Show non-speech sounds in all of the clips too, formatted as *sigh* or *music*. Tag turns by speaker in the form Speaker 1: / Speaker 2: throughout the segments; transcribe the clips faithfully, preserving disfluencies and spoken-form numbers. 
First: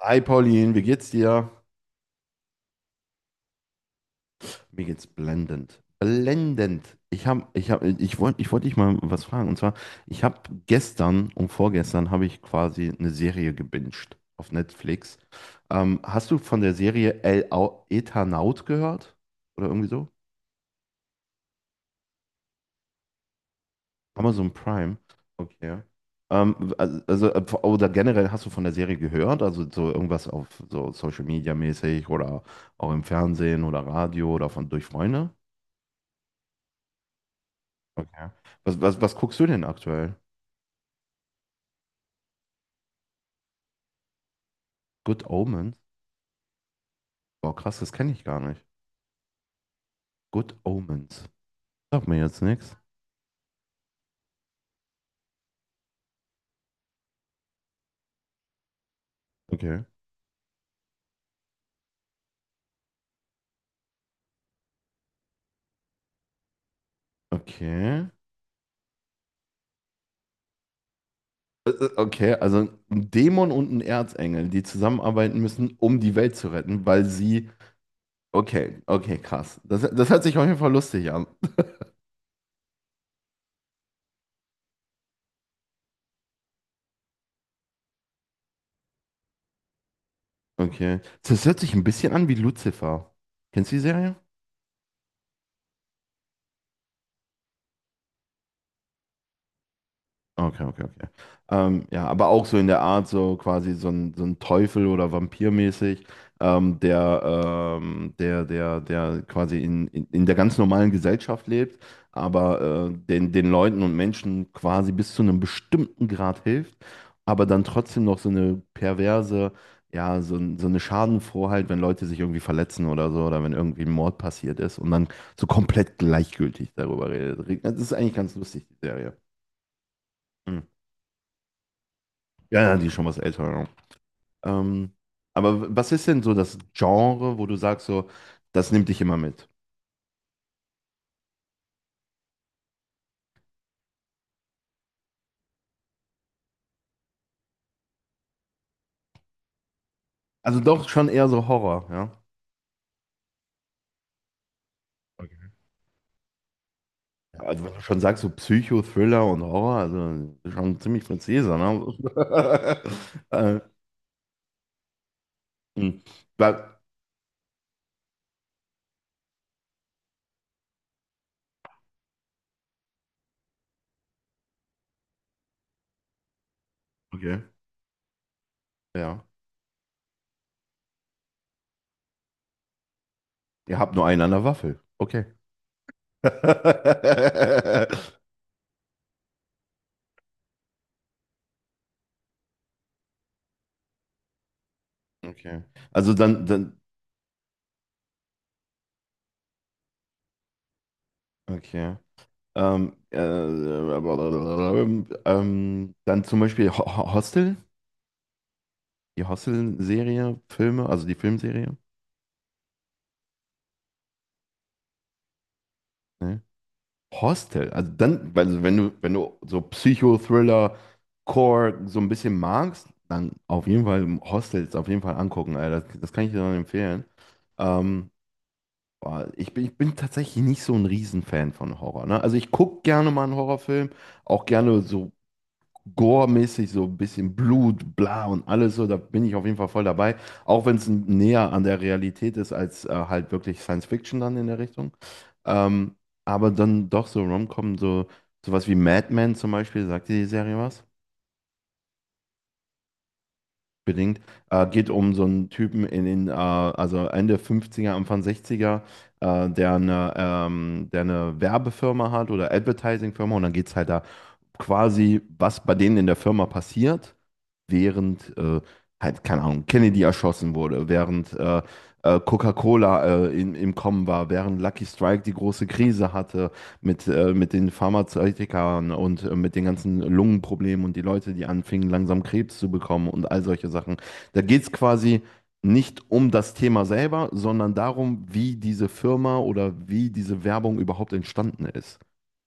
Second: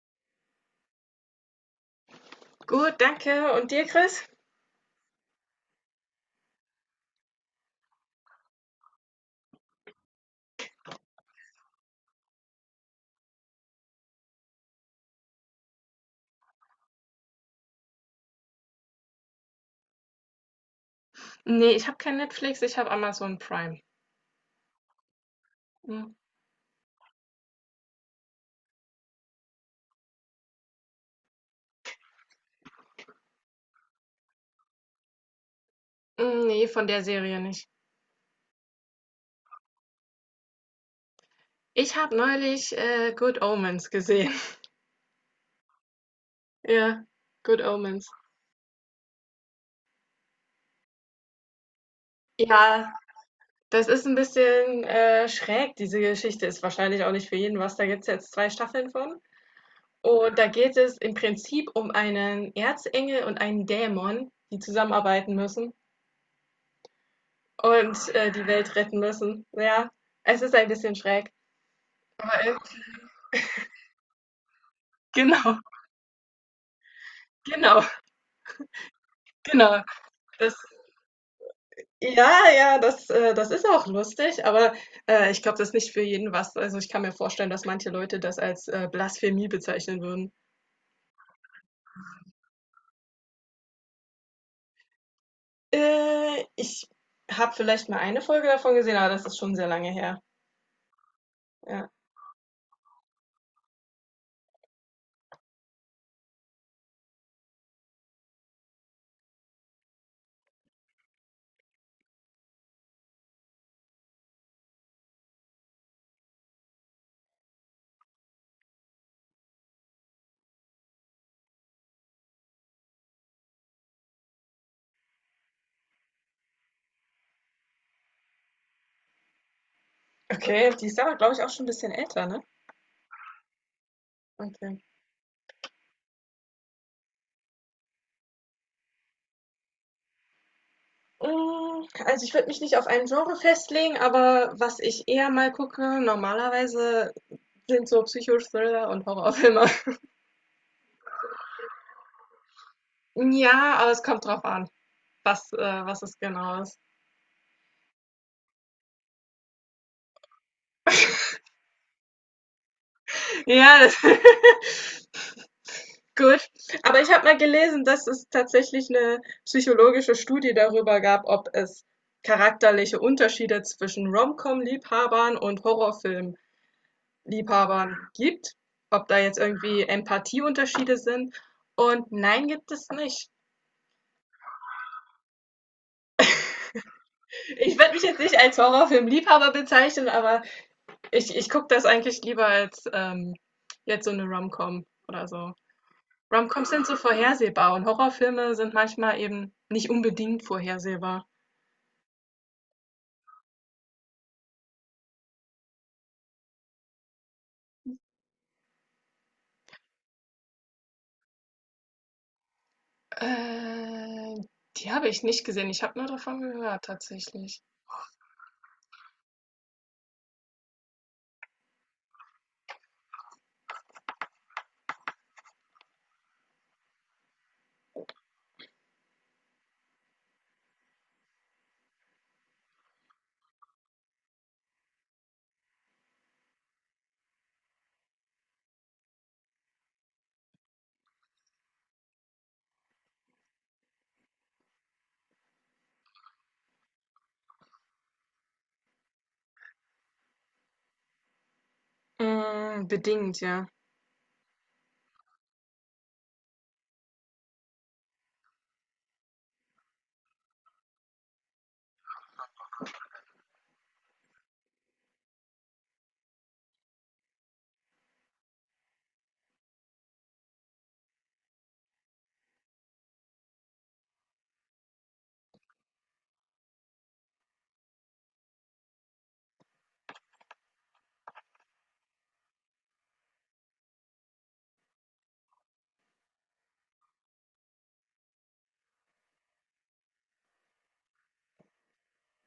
Speaker 1: Hi Pauline, wie geht's dir?
Speaker 2: Gut, danke. Und dir, Chris?
Speaker 1: Mir geht's blendend. Blendend. Ich hab, ich hab, ich wollte, ich wollte dich mal was fragen. Und zwar, ich habe gestern und vorgestern habe ich quasi eine Serie gebinged auf Netflix. Ähm, hast du von der Serie El Au- Eternaut gehört? Oder irgendwie so?
Speaker 2: Nee, ich habe kein Netflix, ich habe Amazon Prime.
Speaker 1: Amazon Prime. Okay.
Speaker 2: Hm.
Speaker 1: Ähm, also, also, äh, oder generell hast du von der Serie gehört? Also so irgendwas auf so Social Media mäßig oder auch im Fernsehen oder Radio oder von durch Freunde?
Speaker 2: Hm, nee, von der Serie nicht.
Speaker 1: Okay. Was, was, was guckst du denn aktuell?
Speaker 2: Ich habe neulich äh, Good Omens gesehen. *laughs*
Speaker 1: Good Omens?
Speaker 2: Ja,
Speaker 1: Boah,
Speaker 2: Good
Speaker 1: krass, das
Speaker 2: Omens.
Speaker 1: kenne ich gar nicht. Good Omens. Sag mir jetzt nichts.
Speaker 2: Ja, das ist ein bisschen äh, schräg, diese Geschichte. Ist wahrscheinlich auch nicht für jeden was. Da gibt es jetzt zwei Staffeln von.
Speaker 1: Okay.
Speaker 2: Und da geht es im Prinzip um einen Erzengel und einen Dämon, die zusammenarbeiten müssen
Speaker 1: Okay.
Speaker 2: und äh, die Welt retten müssen. Ja, es ist ein bisschen schräg.
Speaker 1: Äh, äh, Okay,
Speaker 2: Aber
Speaker 1: also
Speaker 2: irgendwie-
Speaker 1: ein Dämon und ein Erzengel, die
Speaker 2: *laughs*
Speaker 1: zusammenarbeiten
Speaker 2: genau,
Speaker 1: müssen, um die Welt zu retten, weil sie.
Speaker 2: genau.
Speaker 1: Okay, okay, krass. Das,
Speaker 2: Genau,
Speaker 1: das hört sich auf
Speaker 2: das
Speaker 1: jeden Fall lustig an.
Speaker 2: ja, ja, das, äh, das ist auch lustig, aber äh, ich glaube, das ist nicht für jeden was. Also ich kann mir vorstellen, dass manche Leute das als äh, Blasphemie bezeichnen würden.
Speaker 1: Okay. Das hört sich ein bisschen an wie Lucifer. Kennst du die Serie?
Speaker 2: Äh, ich habe vielleicht mal eine Folge davon gesehen, aber das ist schon sehr lange her.
Speaker 1: Okay, okay, okay. Ähm,
Speaker 2: Ja.
Speaker 1: ja, aber auch so in der Art, so quasi so ein, so ein Teufel oder Vampirmäßig, ähm, der, ähm, der, der, der quasi in, in, in der ganz normalen Gesellschaft lebt, aber äh, den, den Leuten und Menschen quasi bis zu einem bestimmten Grad hilft, aber dann trotzdem noch so eine perverse, ja, so, ein- so eine Schadenfrohheit, wenn Leute sich irgendwie verletzen oder so, oder wenn irgendwie ein Mord passiert ist und dann so komplett gleichgültig darüber redet. Das ist eigentlich ganz lustig, die Serie. Mhm.
Speaker 2: Okay, die ist aber, glaube ich, auch schon ein bisschen älter, ne?
Speaker 1: Ja, ja, die ist schon was älter, ja.
Speaker 2: Okay.
Speaker 1: Ähm, aber was ist denn so das Genre, wo du sagst, so, das nimmt dich immer mit?
Speaker 2: Mm, also ich würde mich nicht auf ein Genre festlegen, aber was ich eher mal gucke, normalerweise sind so Psychothriller und Horrorfilme. *laughs*
Speaker 1: Also doch schon eher so Horror, ja.
Speaker 2: Ja, aber es kommt drauf an, was, äh, was es genau ist.
Speaker 1: Ja, also wenn du schon sagst, so Psycho, Thriller und Horror, also schon ziemlich präzise, ne? *laughs* äh,
Speaker 2: Ja, das *laughs*
Speaker 1: hm.
Speaker 2: gut.
Speaker 1: Ba-
Speaker 2: Aber ich habe mal gelesen, dass es tatsächlich eine psychologische Studie darüber gab, ob es charakterliche Unterschiede zwischen Rom-Com-Liebhabern und
Speaker 1: okay,
Speaker 2: Horrorfilm-Liebhabern gibt. Ob da
Speaker 1: ja.
Speaker 2: jetzt irgendwie Empathieunterschiede sind. Und nein, gibt es nicht.
Speaker 1: Ihr habt nur einen an der Waffel. Okay.
Speaker 2: Ich würde mich jetzt
Speaker 1: *laughs*
Speaker 2: nicht als Horrorfilm-Liebhaber bezeichnen, aber ich, ich gucke das eigentlich lieber als ähm, jetzt so eine Rom-Com oder so.
Speaker 1: Okay. Also dann,
Speaker 2: Romcoms
Speaker 1: dann,
Speaker 2: sind so vorhersehbar und Horrorfilme sind manchmal eben nicht unbedingt vorhersehbar.
Speaker 1: okay. Ähm, äh, äh, ähm, dann zum Beispiel Ho- Ho- Hostel? Die Hostel-Serie, Filme, also die Filmserie.
Speaker 2: Äh, die habe ich nicht gesehen. Ich habe nur davon
Speaker 1: Ne?
Speaker 2: gehört, tatsächlich.
Speaker 1: Hostel, also dann, also wenn du, wenn du so Psychothriller, Core so ein bisschen magst, dann auf jeden Fall Hostels auf jeden Fall angucken, Alter. Das, das kann ich dir dann empfehlen. Ähm, Boah, ich bin, ich bin tatsächlich nicht so ein Riesenfan von Horror, ne? Also ich gucke gerne mal einen Horrorfilm, auch gerne so Gore-mäßig, so ein bisschen Blut, bla und alles so, da bin ich auf jeden Fall voll dabei. Auch wenn es näher an der Realität ist als äh, halt wirklich Science Fiction dann in der Richtung. Ähm, aber dann doch so Rom-Com, so sowas wie Mad Men zum Beispiel, sagt dir die Serie was?
Speaker 2: Mm, bedingt, ja.
Speaker 1: Bedingt. Äh, geht um so einen Typen in den, äh, also Ende fünfziger, Anfang sechziger, äh, der eine, ähm, der eine Werbefirma hat oder Advertising-Firma, und dann geht es halt da quasi, was bei denen in der Firma passiert, während äh, halt, keine Ahnung, Kennedy erschossen wurde, während äh, äh, Coca-Cola äh, in, im Kommen war, während Lucky Strike die große Krise hatte mit, äh, mit den Pharmazeutikern und äh, mit den ganzen Lungenproblemen und die Leute, die anfingen, langsam Krebs zu bekommen und all solche Sachen. Da geht es quasi nicht um das Thema selber, sondern darum, wie diese Firma oder wie diese Werbung überhaupt entstanden ist.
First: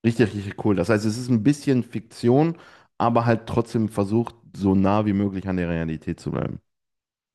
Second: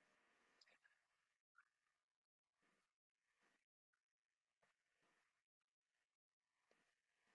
Speaker 1: Richtig, richtig cool. Das heißt, es ist ein bisschen Fiktion, aber halt trotzdem versucht, so nah wie möglich an der Realität zu bleiben.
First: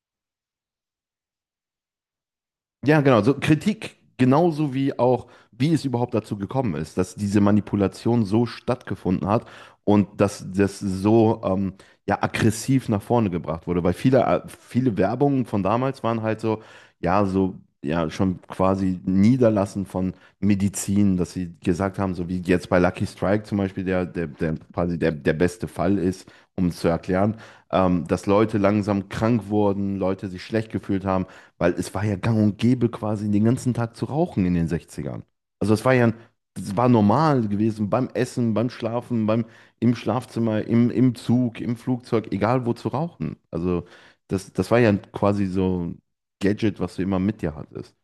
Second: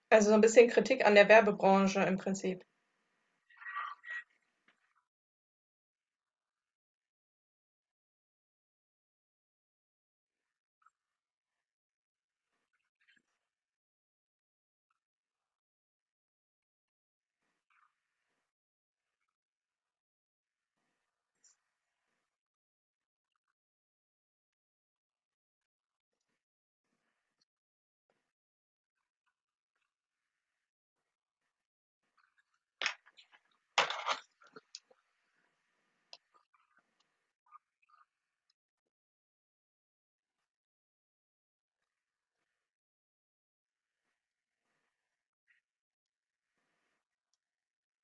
Speaker 2: Also so ein bisschen Kritik an der Werbebranche im Prinzip.
Speaker 1: Ja, genau. So Kritik genauso wie auch, wie es überhaupt dazu gekommen ist, dass diese Manipulation so stattgefunden hat und dass das so ähm, ja, aggressiv nach vorne gebracht wurde. Weil viele, äh, viele Werbungen von damals waren halt so, ja, so. Ja, schon quasi Niederlassen von Medizin, dass sie gesagt haben, so wie jetzt bei Lucky Strike zum Beispiel, der, der, der quasi der, der beste Fall ist, um es zu erklären, ähm, dass Leute langsam krank wurden, Leute sich schlecht gefühlt haben, weil es war ja gang und gäbe, quasi den ganzen Tag zu rauchen in den Sechzigern. Also es war ja, das war normal gewesen, beim Essen, beim Schlafen, beim, im Schlafzimmer, im, im Zug, im Flugzeug, egal wo zu rauchen. Also das, das war ja quasi so ein Gadget, was du immer mit dir hattest.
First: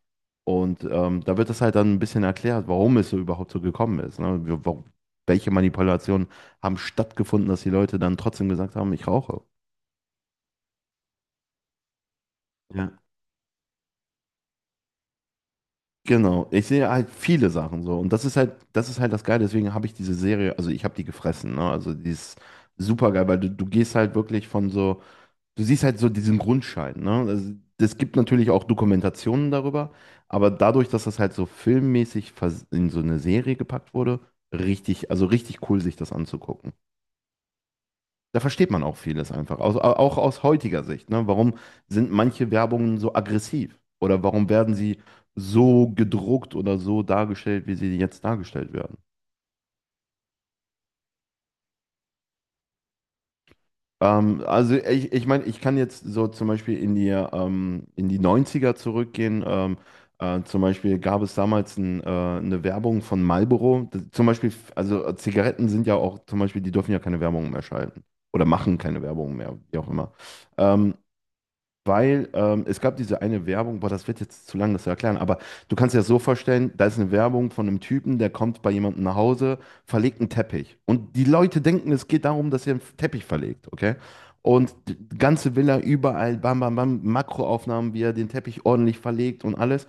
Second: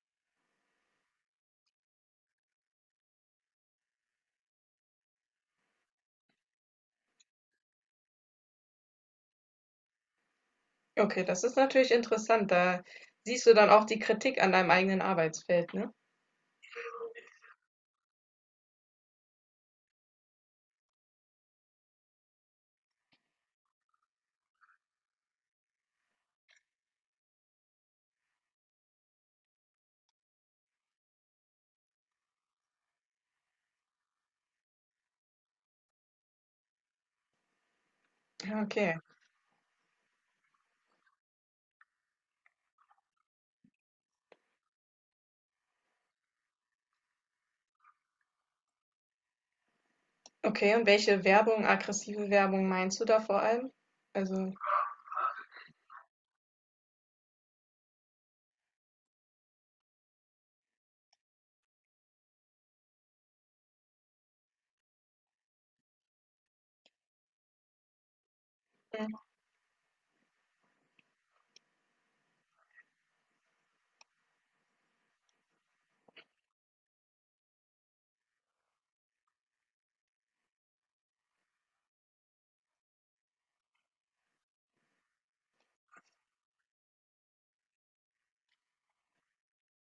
Speaker 1: Und ähm, da wird das halt dann ein bisschen erklärt, warum es so überhaupt so gekommen ist. Ne? Wir- wa- Welche Manipulationen haben stattgefunden, dass die Leute dann trotzdem gesagt haben, ich rauche.
Speaker 2: Okay, das ist natürlich interessant. Da siehst du dann auch die Kritik an deinem eigenen Arbeitsfeld, ne?
Speaker 1: Genau, ich sehe halt viele Sachen so, und das ist halt, das ist halt das Geile, deswegen habe ich diese Serie, also ich habe die gefressen, ne? Also die ist super geil, weil du, du gehst halt wirklich von so, du siehst halt so diesen Grundschein, ne? Also es gibt natürlich auch Dokumentationen darüber, aber dadurch, dass das halt so filmmäßig vers- in so eine Serie gepackt wurde, richtig, also richtig cool, sich das anzugucken. Da
Speaker 2: Ja,
Speaker 1: versteht man
Speaker 2: okay.
Speaker 1: auch vieles einfach, aus, auch aus heutiger Sicht. Ne? Warum sind manche Werbungen so aggressiv? Oder warum werden sie so gedruckt oder so dargestellt, wie sie jetzt dargestellt werden?
Speaker 2: Okay, und welche Werbung, aggressive Werbung meinst du da vor allem?
Speaker 1: Ähm,
Speaker 2: Also,
Speaker 1: also ich, ich meine, ich kann jetzt so zum Beispiel in die, ähm, in die Neunziger zurückgehen. Ähm, äh, zum Beispiel gab es damals ein, äh, eine Werbung von Marlboro. Das, zum Beispiel, also äh, Zigaretten sind ja auch, zum Beispiel, die dürfen ja keine Werbung mehr schalten. Oder machen keine Werbung mehr, wie auch immer. Ähm, Weil ähm, Es gab diese eine Werbung, boah, das wird jetzt zu lang, das zu erklären, aber du kannst dir das so vorstellen, da ist eine Werbung von einem Typen, der kommt bei jemandem nach Hause, verlegt einen Teppich. Und die Leute denken, es geht darum, dass er einen Teppich verlegt, okay? Und die ganze Villa überall, bam, bam, bam, Makroaufnahmen, wie er den Teppich ordentlich verlegt und alles.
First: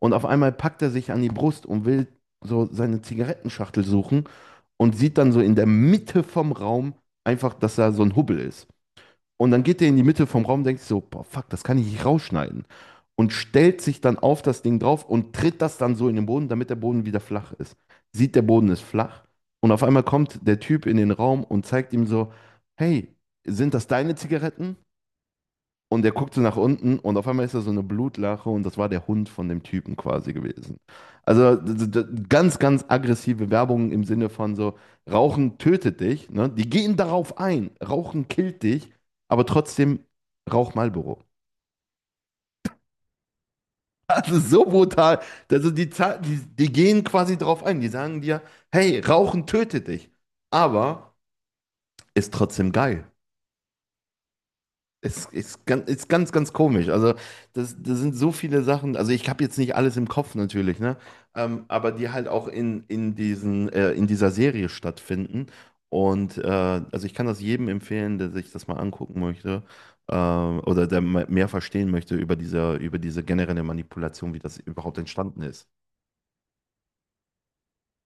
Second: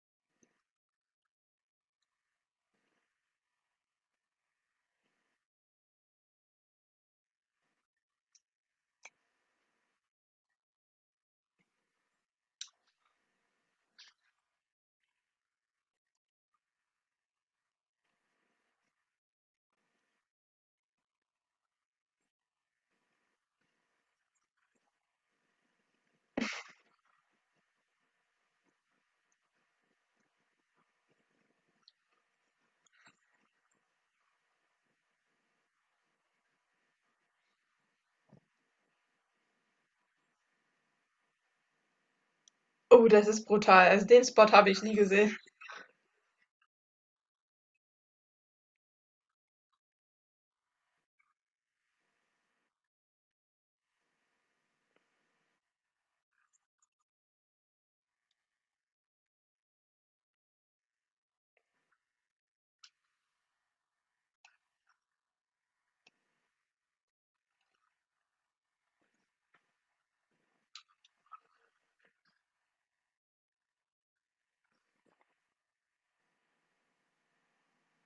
Speaker 1: Und auf einmal packt er sich an die Brust und will so seine Zigarettenschachtel suchen und sieht dann so in der Mitte vom Raum einfach, dass da so ein Hubbel ist. Und dann geht der in die Mitte vom Raum, denkt sich so, boah, fuck, das kann ich nicht rausschneiden. Und stellt sich dann auf das Ding drauf und tritt das dann so in den Boden, damit der Boden wieder flach ist. Sieht, der Boden ist flach. Und auf einmal kommt der Typ in den Raum und zeigt ihm so, hey, sind das deine Zigaretten? Und der guckt so nach unten und auf einmal ist da so eine Blutlache und das war der Hund von dem Typen quasi gewesen. Also d- d- d- ganz, ganz aggressive Werbung im Sinne von so, Rauchen tötet dich, ne? Die gehen darauf ein, Rauchen killt dich, aber trotzdem rauch Marlboro. *laughs*
Speaker 2: oh, das ist brutal. Also den
Speaker 1: Also
Speaker 2: Spot
Speaker 1: so
Speaker 2: habe ich nie
Speaker 1: brutal.
Speaker 2: gesehen.
Speaker 1: Also die, Za- die, die gehen quasi drauf ein, die sagen dir, hey, Rauchen tötet dich, aber ist trotzdem geil. Ist, ist, ganz, ist ganz, ganz komisch. Also, das, das sind so viele Sachen. Also, ich habe jetzt nicht alles im Kopf natürlich, ne? Ähm, aber die halt auch in, in diesen, äh, in dieser Serie stattfinden. Und äh, also ich kann das jedem empfehlen, der sich das mal angucken möchte, äh, oder der me- mehr verstehen möchte über diese, über diese generelle Manipulation, wie das überhaupt entstanden ist.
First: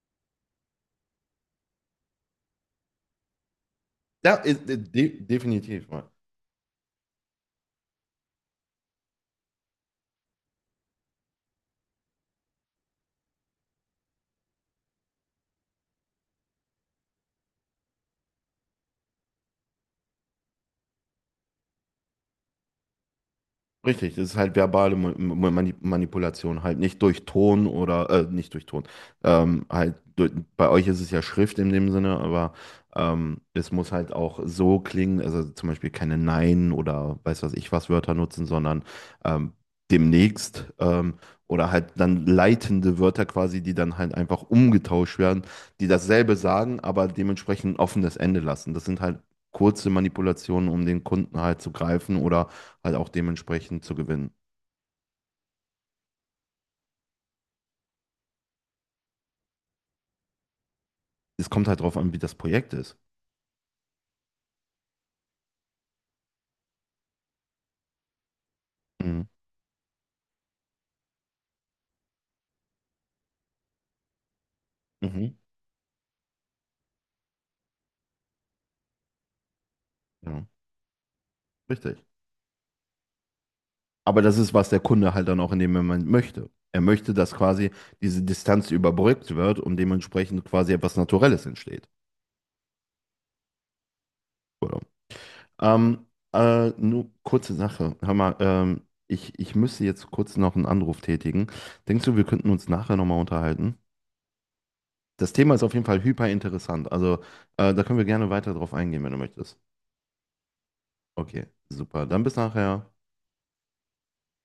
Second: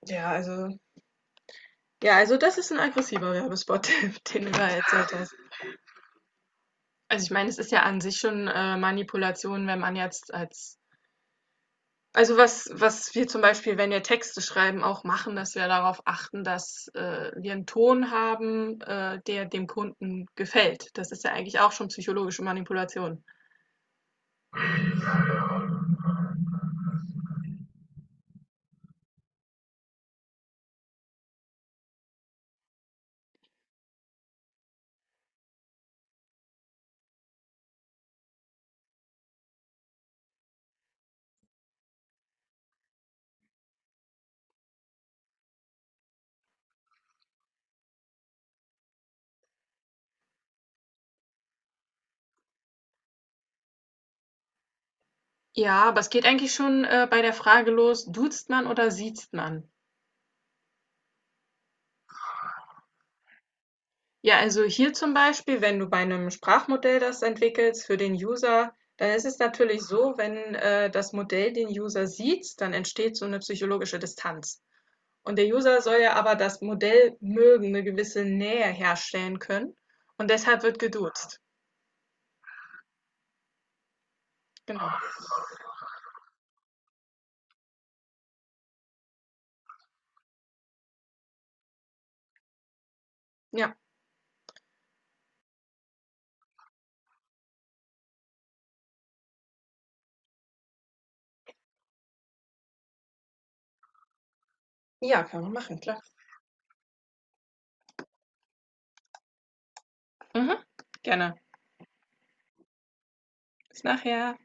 Speaker 2: Ja, also Ja, also das ist ein aggressiver Werbespot, *laughs*
Speaker 1: Ja,
Speaker 2: den du
Speaker 1: ist,
Speaker 2: da erzählt
Speaker 1: de
Speaker 2: hast.
Speaker 1: definitiv, ja.
Speaker 2: Also, ich meine, es ist ja an sich schon, äh, Manipulation, wenn man jetzt als Also, was was wir zum Beispiel, wenn wir Texte schreiben, auch machen, dass wir darauf achten, dass, äh, wir einen Ton haben, äh, der dem Kunden gefällt. Das ist ja eigentlich auch schon psychologische Manipulation.
Speaker 1: Richtig, das ist halt verbale Mu- Mu- Mani- Manipulation, halt nicht durch Ton oder, äh, nicht durch Ton, ähm, halt, durch, bei euch ist es ja Schrift in dem Sinne, aber ähm, es muss halt auch so klingen, also zum Beispiel keine Nein oder weiß was ich was Wörter nutzen, sondern ähm, demnächst ähm, oder halt dann leitende Wörter quasi, die dann halt einfach umgetauscht werden, die dasselbe sagen, aber dementsprechend ein offenes Ende lassen. Das sind halt kurze Manipulationen, um den Kunden halt zu greifen oder halt auch dementsprechend zu gewinnen.
Speaker 2: Ja, aber es geht eigentlich schon, äh, bei der Frage los: Duzt man oder siezt man?
Speaker 1: Es kommt halt drauf an, wie das Projekt ist.
Speaker 2: Ja, also hier zum Beispiel, wenn du bei einem Sprachmodell das entwickelst für den User, dann
Speaker 1: Mhm.
Speaker 2: ist es natürlich so, wenn, äh, das Modell den User sieht, dann entsteht so eine psychologische Distanz.
Speaker 1: Mhm.
Speaker 2: Und der User soll ja aber das Modell mögen, eine gewisse Nähe herstellen können und
Speaker 1: Ja,
Speaker 2: deshalb wird geduzt.
Speaker 1: richtig. Aber das ist, was der
Speaker 2: Genau.
Speaker 1: Kunde halt dann auch in dem Moment möchte. Er möchte, dass quasi diese Distanz überbrückt wird und dementsprechend quasi etwas Naturelles entsteht.
Speaker 2: Ja.
Speaker 1: Oder? Ähm, äh, Nur kurze Sache. Hör mal, ähm, ich, ich müsste jetzt kurz noch einen Anruf tätigen. Denkst du, wir könnten uns nachher nochmal unterhalten?
Speaker 2: Ja,
Speaker 1: Das
Speaker 2: kann man
Speaker 1: Thema ist auf
Speaker 2: machen,
Speaker 1: jeden
Speaker 2: klar.
Speaker 1: Fall hyper interessant. Also, äh, da können wir gerne weiter drauf eingehen, wenn du möchtest.
Speaker 2: Mhm. Gerne.
Speaker 1: Okay, super. Dann bis nachher.
Speaker 2: Bis nachher.